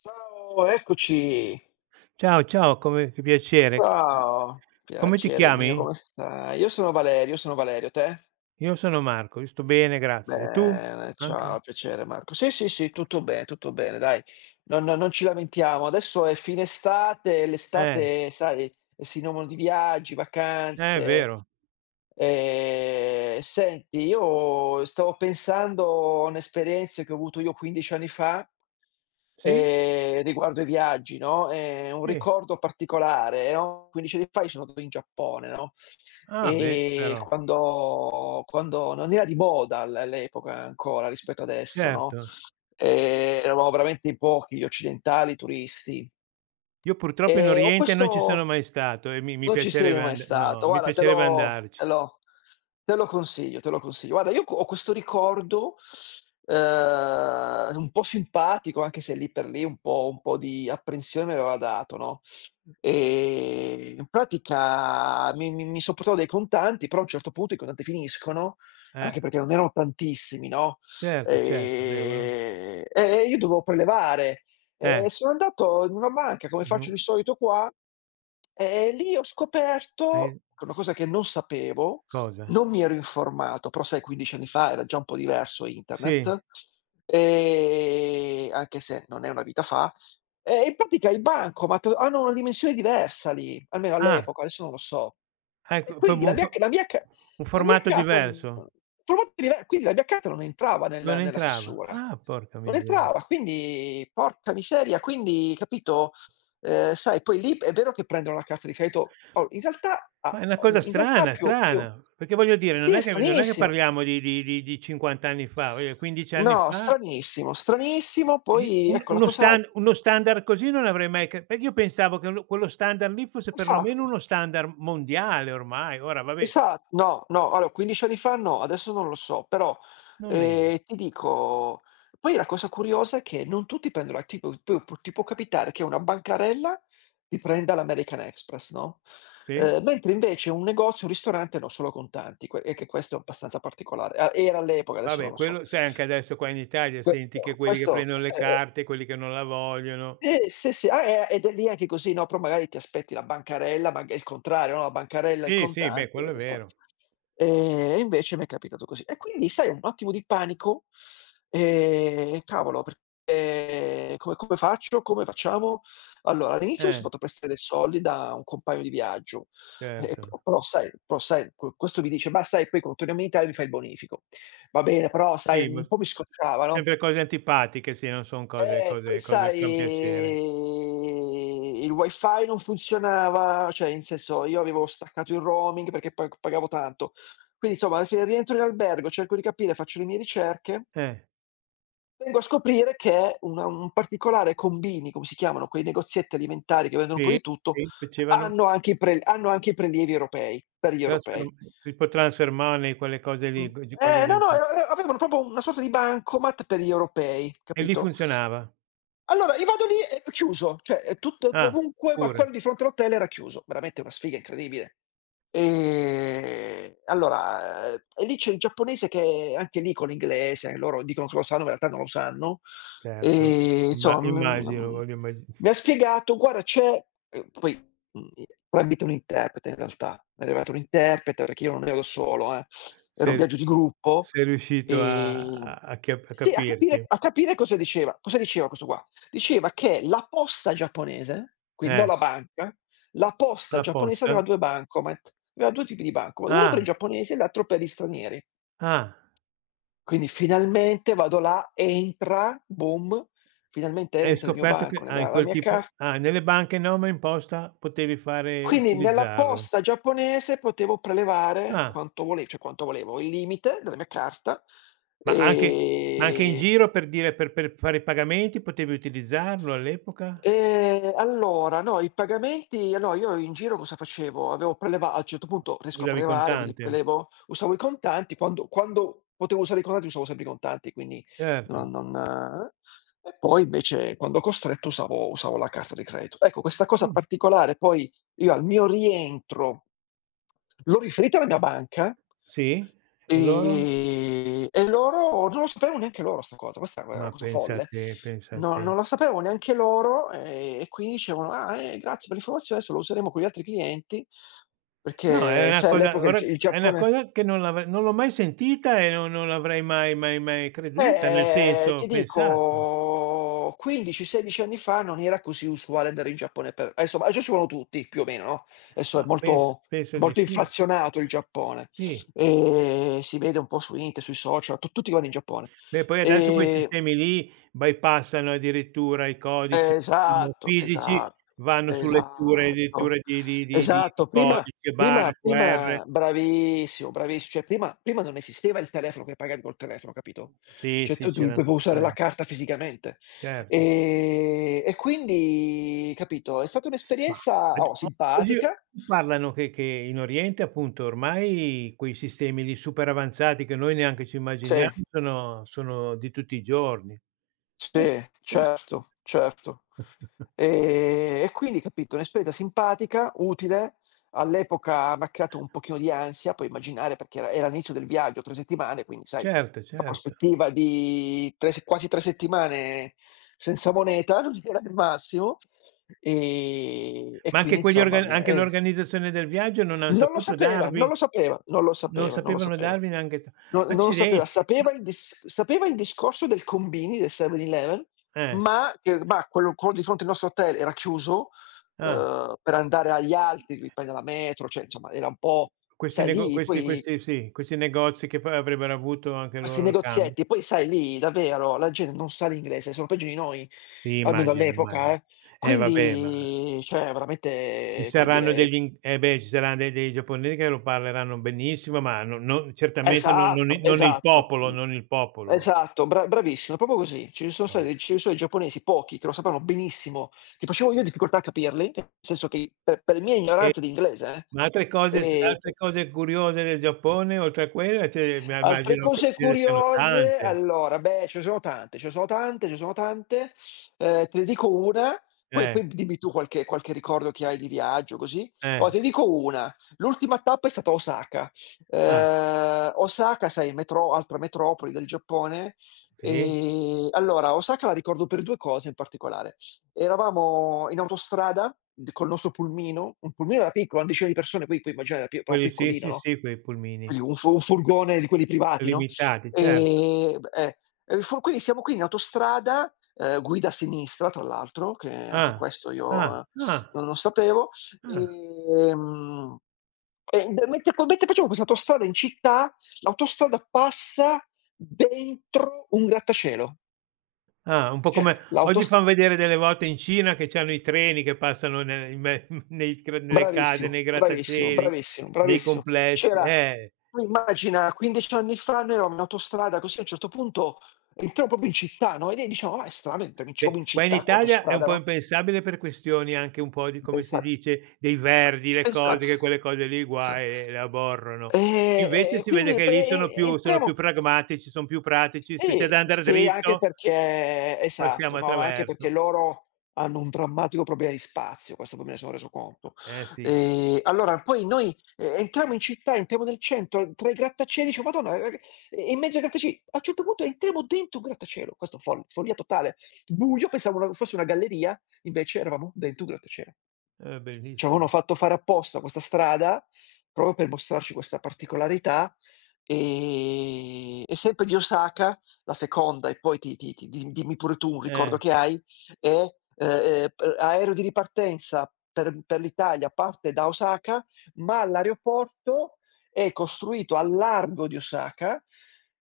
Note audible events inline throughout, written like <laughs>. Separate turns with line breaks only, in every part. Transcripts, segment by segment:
Ciao, eccoci.
Ciao, ciao, come che piacere.
Ciao,
Come ti
piacere mio,
chiami?
come stai? Io sono Valerio, te?
Io sono Marco, io sto bene, grazie. E tu?
Bene,
Anche?
ciao, piacere Marco. Sì, sì, sì, tutto bene, dai, non ci lamentiamo. Adesso è fine estate,
Eh,
l'estate, sai, è sinonimo di viaggi,
eh, è
vacanze.
vero.
Senti, io stavo pensando a un'esperienza che ho avuto io 15 anni fa,
Sì?
riguardo ai viaggi, no, un
Sì.
ricordo particolare, no, 15 anni fa io sono andato in Giappone, no,
Ah beh, però.
quando non era di moda all'epoca ancora rispetto adesso, no,
Certo.
eravamo veramente in pochi gli occidentali, i turisti.
Io purtroppo in
Ho
Oriente non ci sono
questo
mai stato e mi
Non ci sei
piacerebbe
mai
and no,
stato.
mi
Guarda te
piacerebbe
lo
andarci.
te lo te lo consiglio, te lo consiglio. Guarda io co ho questo ricordo, un po' simpatico, anche se lì per lì un po' di apprensione mi aveva dato, no, in pratica mi son portato dei contanti, però a un certo punto i contanti finiscono,
Eh,
anche perché non erano tantissimi, no,
certo, certo. Beh, uno
e io dovevo prelevare. E
eh,
sono andato in una banca, come faccio
nu
di solito qua, e lì ho scoperto
hai
una cosa che non sapevo,
cosa?
non mi ero informato, però sai, 15 anni fa era già un po' diverso
Sì.
internet, anche se non è una vita fa, e in pratica i bancomat hanno una dimensione diversa lì, almeno
Ah,
all'epoca, adesso non lo so. E
ecco,
quindi
proprio
la mia c la mia ca
un
la mia
formato
carta
diverso?
quindi la mia carta non entrava
Non
nella
entrava.
fessura.
Ah, porca
Non
miseria.
entrava, quindi porca miseria, quindi capito. Sai, poi lì è vero che prendono la carta di credito o in realtà a
Ma è una cosa
in realtà
strana,
più più
strana, perché voglio dire
sì,
non
è
è che
stranissimo.
parliamo di 50 anni fa, voglio dire 15 anni
No,
fa,
stranissimo, stranissimo,
di
poi
un
ecco la
uno
cosa,
stan uno standard così non avrei mai, c perché io pensavo che lo quello standard lì fosse perlomeno
esatto.
uno standard mondiale ormai, ora vabbè,
Esa No, no, allora 15 anni fa no, adesso non lo so, però,
non era.
ti dico, poi la cosa curiosa è che non tutti prendono la, tipo, tu pu ti può capitare che una bancarella ti prenda l'American Express, no,
Sì?
mentre invece un negozio, un ristorante no, solo contanti, que e che questo è abbastanza particolare. A era all'epoca, adesso
Vabbè,
non lo so.
quello sai anche adesso qua in Italia senti che
Questo
quelli che
questo
prendono le
questo è,
carte, quelli che non la vogliono.
sì, sì, sì, ah, ed è lì anche così, no, però magari ti aspetti la bancarella, maga il contrario, no, la bancarella, il
Sì, sì, beh
contante,
quello è vero.
e invece mi è capitato così. E quindi sai, un attimo di panico, cavolo, perché come faccio, come facciamo? Allora, all'inizio mi son
Eh,
fatto prestare dei soldi da un compagno di viaggio, e p
certo.
però sai, però sai, questo mi dice: "Ma sai, poi quando torniamo in Italia mi fai il bonifico". Va bene, però sai,
Sì, ma
un po' mi scocciava, no?
sempre cose antipatiche, sì, non son cose
Poi
cose cose che fan
sai,
piacere.
il wifi non funzionava, cioè in senso io avevo staccato il roaming perché pa pagavo tanto. Quindi insomma alla fine rientro in albergo, cerco di capire, faccio le mie ricerche,
Eh,
vengo a scoprire che una un particolare combini, come si chiamano quei negozietti alimentari che vendono un po'
sì,
di tutto,
sì, facevano
hanno anche i prelievi europei per gli
trasferm
europei.
tipo transfer money, quelle cose
Mh,
lì, g cose
eh no,
del
no,
ge
e avevano proprio una sorta di bancomat per gli europei,
e lì
capito?
funzionava?
Allora io vado lì e chiuso, cioè è tutto
Ah,
dovunque, ma
pure.
quello di fronte all'hotel era chiuso. Veramente una sfiga incredibile. Allora, e lì c'è il giapponese che anche lì con l'inglese, loro dicono che lo sanno, ma in realtà non lo sanno.
Certo, imma
Insomma,
immagino, voglio immagi
mi ha
<laughs>
spiegato: "Guarda c'è", poi, mhmm, tramite un interprete in realtà, è arrivato un interprete perché io non ero solo, era un
sei
viaggio di gruppo,
sei riuscito a
ehm
a a chia a
sì, a capire
capirti.
a capire cosa diceva. Cosa diceva questo qua? Diceva che la posta giapponese, quindi non
Eh,
la banca, la posta
la
giapponese aveva
posta?
2 bancomat. Aveva 2 tipi di bancomat, uno per
Ah,
i giapponesi e l'altro per gli stranieri.
ah,
Quindi finalmente vado là, entra, boom, finalmente
hai
entra il mio
scoperto che
banco, la
in
mia la
quel
mia
tipo,
carta.
nelle banche no, ma in posta potevi fare
Quindi nella
utilizzarlo.
posta giapponese potevo prelevare
Ah,
quanto vole cioè quanto volevo, il limite della mia carta.
ma anche in
ehm
giro per dire per fare i pagamenti potevi utilizzarlo all'epoca?
Allora no, i pagamenti no, io in giro cosa facevo? Avevo preleva A un certo punto riesco a
Usavi
prelevare, quindi
contante,
prelevo, usavo i contanti, quando potevo usare i contanti usavo sempre i contanti, quindi
certo.
non non e poi invece, quando costretto, usavo la carta di credito. Ecco, questa cosa
Quindi
particolare poi io al mio rientro l'ho riferita alla mia banca.
sì? E loro?
E loro non lo sapevano neanche loro 'sta cosa, questa è
Ma
una cosa
pensa
folle.
te, pensa
No,
te.
non lo sapevano neanche loro, e quindi dicevano: "Ah, grazie per l'informazione, adesso lo useremo con gli altri clienti",
No, è
perché
una
sai,
cosa,
all'epoca
ora
Il
è una
Giappone.
cosa che non l'avrei, non l'ho mai sentita e non l'avrei mai, mai, mai creduta, nel senso
Ti
pensato,
dico, 15, 16 anni fa non era così usuale andare in Giappone, per insomma adesso ci vanno tutti più o meno, no, adesso è
ma penso
molto
penso di
molto
sì,
inflazionato il Giappone,
sì.
si vede un po' su internet, sui social, tu tutti vanno in Giappone.
Beh, poi adesso quei
Ehm
sistemi lì bypassano addirittura i codici diciamo
Esatto,
fisici,
esatto,
vanno su letture
esatto,
letture di
esatto. Prima,
codici, barre,
prima
QR.
prima bravissimo, bravissi cioè prima non esisteva il telefono che pagavi col telefono, capito?
Sì,
Cioè
sì,
tu
c'eran
dovevo
tutte
usare la
quelle,
carta fisicamente.
certo.
E quindi capito, è stata
Ma
un'esperienza,
ad
oh,
o oggi
simpatica.
parlano che in Oriente, appunto, ormai quei sistemi lì super avanzati che noi neanche ci immaginiamo
Sì,
sono di tutti i giorni. Eh,
sì,
certo.
certo, certo.
<laughs>
E quindi capito, un'esperienza simpatica, utile, all'epoca m'ha creato un pochino di ansia, puoi immaginare perché era l'inizio del viaggio, 3 settimane, quindi sai,
Certo,
la
certo.
prospettiva di 3 se quasi 3 settimane senza moneta <laughs> non era il massimo, e
Ma anche
quindi
quegli
insomma
orga
mi è
anche l'organizzazione del viaggio
non lo sapeva, non lo sapeva, non lo
non
sapeva, non lo
sapevano
sapeva.
darvi neanche, t
No, non lo sapeva,
accidenti, ma
sapeva il dis sapeva il discorso del combini, del 7-Eleven,
eh,
ma che ma quello di fronte al nostro hotel era chiuso,
ah,
per andare agli altri devi prendere la metro, cioè insomma era un po',
questi
sai,
nego
lì
questi
poi
questi sì, questi negozi che poi avrebbero avuto anche
questi
loro il cambio.
negozietti, poi sai lì davvero la gente non sa l'inglese, sono peggio di noi,
Sì,
almeno
immagino,
all'epoca,
immagino.
eh.
Eh, vabbè, ma
Quindi cioè
ci
veramente, come
saranno
dire,
degli in eh beh, ci saranno de dei giapponesi che lo parleranno benissimo, ma no, non certamente, non i
esatto,
non il
esatto.
popolo, non il popolo.
Esatto, bravissimo, proprio così.
Eh.
Ci sono i giapponesi, pochi, che lo sapevano benissimo, che facevo io difficoltà a capirli, nel senso che per mia ignoranza di inglese,
Ma
eh,
altre
ehm
cose curiose del Giappone oltre a quella, cioè, ma
altre
immagino che
cose
ce ne siano
curiose,
tante.
allora, beh, ce ne sono tante, ce ne sono tante, ce ne sono tante. Te ne dico una, poi
Eh,
poi dimmi tu qualche ricordo che hai di viaggio, così. Allora,
eh.
te ne dico una. L'ultima tappa è stata Osaka.
Ah,
Osaka, sai, metro altra metropoli del Giappone.
sì?
Allora, Osaka la ricordo per 2 cose in particolare. Eravamo in autostrada d col nostro pulmino, un pulmino era piccolo, una decina di persone, poi puoi immaginare pi
Quelli
proprio
sì,
piccolino,
sì,
no,
sì, quei pulmini
quindi un furgone di quelli privati, no,
limitati, certo.
b e fu quindi siamo qui in autostrada, guida a sinistra tra l'altro, che anche
Ah,
questo io,
ah, ah,
non lo sapevo,
ah.
ehm, e d mentre co mentre facciamo questa autostrada in città, l'autostrada passa dentro un grattacielo.
Ah, un po'
Cioè
come oggi
l'autos
fan vedere delle volte in Cina che c'hanno i treni che passano, ne in me <laughs> nei cr nelle case,
Bravissimo,
nei
bravissimo,
grattacieli,
bravissimo,
nei
bravissimo.
complessi.
C'era Tu immagina, 15 anni fa noi eravamo in autostrada così, a un certo punto entriamo proprio in città, no, e noi diciamo: "Ma è stranamente che entriamo in
Beh, qua in
città con
Italia è un
l'autostrada",
po'
no,
impensabile per questioni anche un po' di, come si
pensate,
dice, dei verdi, le cose,
pensate.
che quelle cose lì
Sì.
guai, le aborrono.
Ehm,
Invece
e
si vede
quindi
che
pe
lì sono
e
più sono
entriamo.
più pragmatici, son più pratici, se c'è da
Sì,
andar
sì, anche
dritto
perché
passiamo
esatto, ma anche perché
attraverso.
loro hanno un drammatico problema di spazio, questo poi me ne sono reso conto.
Eh sì,
Allora poi noi, entriamo in città, entriamo nel centro, tra i grattacieli dicevo: "Madonna, in mezzo ai grattacieli", a un certo punto entriamo dentro un grattacielo, questo follia totale. Buio, pensavo una fosse una galleria, invece eravamo dentro un grattacielo.
è
Ci avevano
bellissimo.
fatto fare apposta questa strada, proprio per mostrarci questa particolarità, e sempre di Osaka, la seconda, e poi ti ti ti di dimmi pure tu un ricordo
Eh,
che hai, è, p aereo di ripartenza per l'Italia, parte da Osaka, ma l'aeroporto è costruito a largo di Osaka,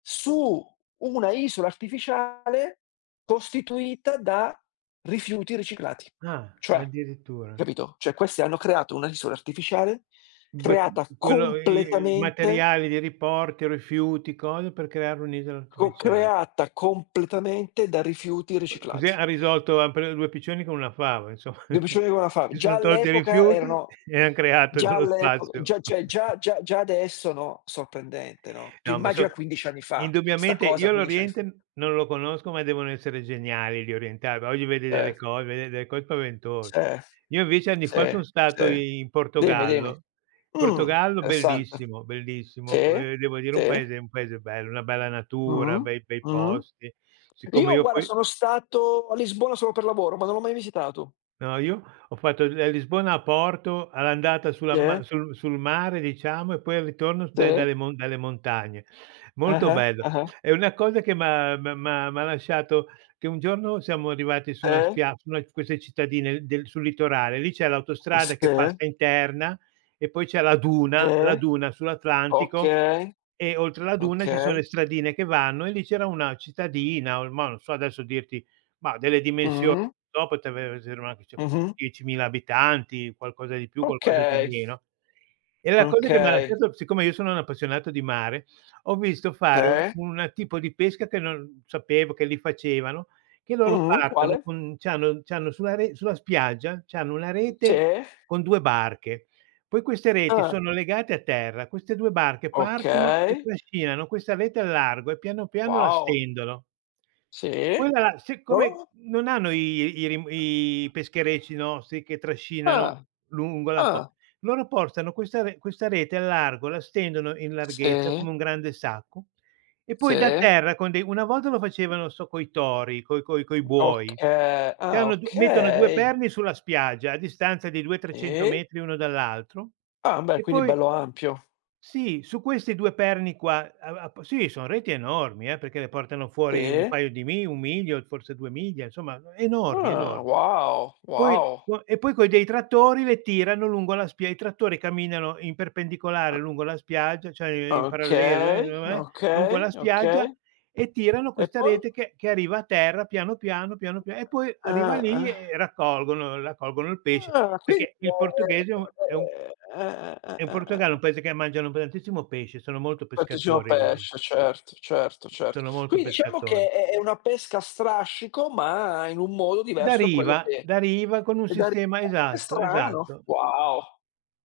su una isola artificiale costituita da rifiuti riciclati.
ah,
Cioè,
addirittura.
capito? Cioè questi hanno creato una isola artificiale,
Bet
creata
quello i
completamente
materiali di riporti, rifiuti, cose per creare un'isola artificiale.
creata completamente da rifiuti
Così
riciclati.
han preso 2 piccioni con una fava insomma,
Semplicemente
<laughs>
come la fa,
si
già
son tolti i
all'epoca
rifiuti
erano,
e han creato
già
dello
all'epoca,
spazio.
già cioè già
<laughs>
già già adesso, no, sorprendente, no. Tu
No,
immagina 15 anni fa, 'sta
indubbiamente
cosa
io
15 anni fa.
l'Oriente non lo conosco, ma devono essere geniali gli orientali. Oggi
Eh,
vedi delle cose spaventose.
sì,
Io invece anni fa
sì,
son stato
sì.
in
Dimmi, dimmi.
Portogallo. Portogallo
Interessante.
bellissimo, bellissimo,
Sì,
devo dire un
sì.
paese, bello, una bella
Mh-mh,
natura, bei
mh-mh.
posti. Siccome
Io
io
guarda
poi
sono stato a Lisbona solo per lavoro, ma non l'ho mai visitato.
No, io ho fatto da Lisbona a Porto, all'andata sulla ma
Sì,
sul sul mare, diciamo, e poi al ritorno da
sì,
dalle mon dalle montagne. Molto
ah-ah,
bello.
ah-ah,
È una cosa che m'ha lasciato che un giorno siamo arrivati
sì,
su una di queste cittadine del sul litorale, lì c'è l'autostrada che
sì,
passa interna e poi c'è la duna la
sì,
duna sull'Atlantico,
okay,
e oltre la duna ci sono le
okay,
stradine che vanno, e lì c'era una cittadina, o ma non so adesso dirti, ma delle dimensioni,
mh,
no, poteva essere anche cioè
mh-mh,
10.000 abitanti, qualcosa di più, qualcosa di
okay,
meno. E la cosa che m'ha
okay,
lasciato, siccome io sono un appassionato di mare, ho visto fare un
sì,
un tipo di pesca che non sapevo che li facevano, che loro
mh-mh,
partono
quale?
con, c'hanno sulla spiaggia, c'hanno una
Sì,
rete con 2 barche. Poi queste reti
ah,
sono legate a terra, queste 2 barche partono e
okay,
trascinano questa rete al largo, e piano piano la
wow,
stendono.
sì,
Quella la siccome
loro?
non hanno i pescherecci nostri che trascinano
Ah,
lungo la co
ah,
loro portano questa rete al largo, la stendono in larghezza
sì,
come un grande sacco, e
sì,
poi da terra con dei, una volta lo facevano, coi tori, coi buoi.
oka
Cioè
ah,
hanno, du mettono 2
okay,
perni sulla spiaggia a distanza di 2, 300
sì.
metri uno dall'altro,
Ah, beh,
e
quindi
poi
bello ampio.
sì, su questi 2 perni qua, a a p sì, son reti enormi, perché ne portano fuori un
Sì?
paio di, mi 1 miglio, forse 2 miglia, insomma enormi,
Ah,
enormi.
wow,
Poi
wow.
co E poi coi, dei trattori le tirano lungo la, spia i trattori camminano in perpendicolare lungo la spiaggia, cioè
O
in parallelo,
Okay,
no, lungo
okay,
la
okay.
spiaggia, e tirano
E
questa
poi?
rete che arriva a terra piano piano, piano pia e poi arriva lì
Ah-ah.
e raccolgono il pesce,
Ah, ah, quindi
perché il portoghese è un, è un,
eh.
Portogallo, un paese che mangiano tantissimo pesce, sono molto
Battesimo a
pescatori loro,
pesce, certo, certo, certo.
sono molto
Quindi diciamo
pescatori.
che è una pesca a strascico, ma in un modo
Da
diverso da quello
riva,
che,
da riva con un
e da <unintelligible>
sistema,
che
esatto,
strano.
esatto.
Wow,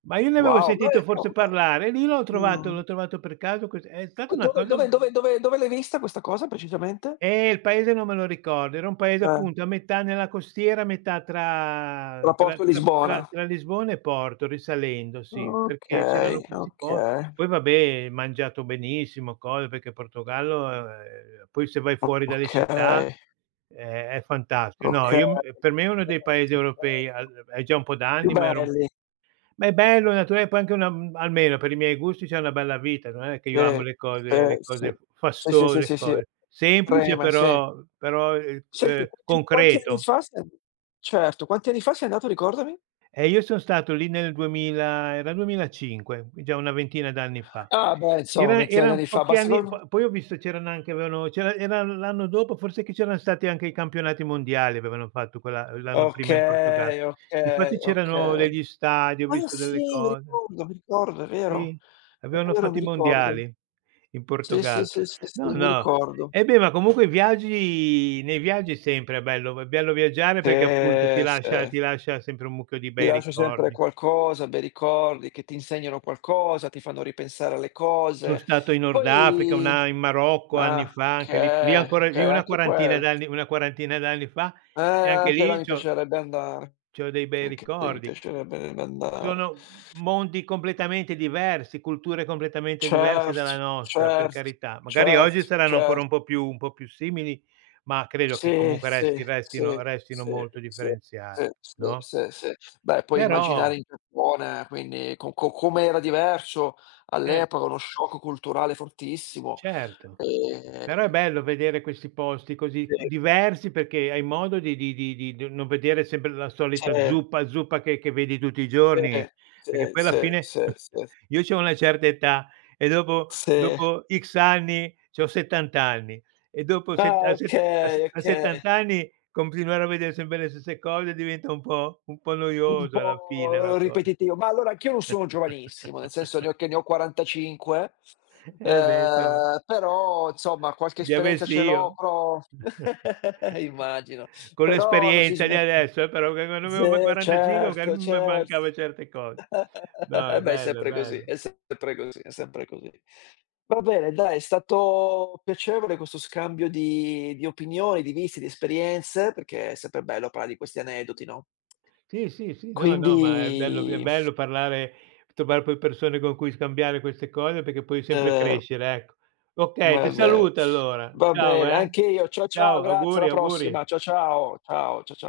Ma io ne avevo
wow.
sentito forse
<unintelligible>
parlare, lì
Mh.
l'ho trovato per caso, cos è stata
E
una
dove
cosa,
dove dove dove dove l'hai vista questa cosa precisamente?
il paese non me lo ricordo, era un paese,
Eh,
appunto, a metà nella costiera, a metà tra tra
rapporto
tra tra
Lisbona.
tra Lisbona e Porto, risalendo, sì, perché c'erano
Okay,
questi, po
okay,
poi vabbè, mangiato benissimo, cose, perché Portogallo, poi se vai fuori dalle città
okay,
è fantastico. No,
okay.
io, m per me è uno dei paesi europei, al è già un po'
Più
d'anni,
belli,
ma è bello, naturale, poi anche una, almeno per i miei gusti c'è una bella vita, non è che io amo
sì,
le cose,
sì, sì. Sì, sì, sì,
fastose,
sì, sì,
cose semplice,
treme, sì.
però,
Senti, quanti anni
concreto.
fa sei an certo, quanti anni fa sei andato, ricordami?
E io son stato lì nel 2000, era 2005, quindi già una ventina d'anni fa.
Ah beh, insomma ventina di
Eran
anni fa,
pochi
ma
anni,
secondo,
po poi ho visto, c'erano anche avevano c'era era l'anno dopo forse, che c'erano stati anche i campionati mondiali, avevano fatto quella l'anno prima in Portogallo.
okay,
Difatti
okay,
c'erano
okay.
degli stadi, ho
Ah
visto delle
sì,
cose.
mi ricordo, è vero.
Sì,
È
avevano
vero,
fatto
mi
i
ricordo.
mondiali in
Sì, sì,
Portogallo.
sì, sì,
No,
sì, mi
no.
ricordo.
Eh beh, ma comunque i viaggi, nei viaggi sempre, è bello, viaggiare perché appunto
Sì, sì.
ti lascia sempre un mucchio di
Ti
bei
lascio sempre
ricordi.
qualcosa, bei ricordi che ti insegnano qualcosa, ti fanno ripensare alle
Sono
cose.
stato in Nord Africa,
Poi,
una in Marocco anni
ah,
fa, anche lì
okay,
ancora lì,
okay, anche quel
una quarantina d'anni fa, e anche
anche là
lì
mi piacerebbe andare.
c'ho dei bei
Anche lì mi
ricordi.
piacerebbe andare.
Sono mondi completamente diversi, culture completamente diverse dalla
Certo,
nostra, per
certo,
carità. Magari oggi
certo,
saranno ancora
certo.
un po' più simili, ma credo che
Sì,
comunque
sì, sì,
restino
sì,
molto
sì,
differenziati,
sì, sì,
no,
sì, sì. Beh, puoi
però,
immaginare in Giappone, quindi co co come era diverso
eh
all'epoca, uno shock culturale fortissimo.
certo, però è bello
Ehm,
vedere questi posti così
sì,
diversi perché hai modo di non vedere sempre la solita
sì,
zuppa che vedi tutti i
sì,
giorni,
sì,
perché poi alla
sì,
fine
sì, sì,
<laughs> io c'ho una certa età, e
sì.
dopo X anni c'ho 70 anni, e dopo set
Ah,
a set a se
okay,
a
okay.
70 anni continuare a vedere sempre le stesse cose diventa un po'
Un
noioso alla fine la
po'
cosa.
ripetitivo, ma allora anch'io non sono giovanissimo, nel senso
<laughs>
ne ho 45,
Eh beh, insomma.
però insomma qualche
Li
esperienza
avessi
ce
io.
l'ho, però <laughs> immagino,
Con
però non si
l'esperienza di
smette,
adesso, però, che quando avevo,
se
45, magari
certo,
mi
cer
mancava certe cose.
eh
No, è
<laughs> beh, è
bello, è
sempre così,
bello.
è sempre così, è sempre così. Va bene, dai, è stato piacevole questo scambio di opinioni, di visti, di esperienze, perché è sempre bello parla di questi aneddoti, no?
Sì, sì, sì, no, no, ma è bello,
Quindi
parlare, trovare poi persone con cui scambiare queste cose perché puoi sempre
ehm,
crescere, ecco. Okay,
ma
ti
è vero.
saluto allora.
Va
Ciao,
bene,
eh.
anche io. Ciao, ciao,
Ciao,
grazie,
auguri,
alla
auguri.
prossima. Ciao, ciao. Ciao, cia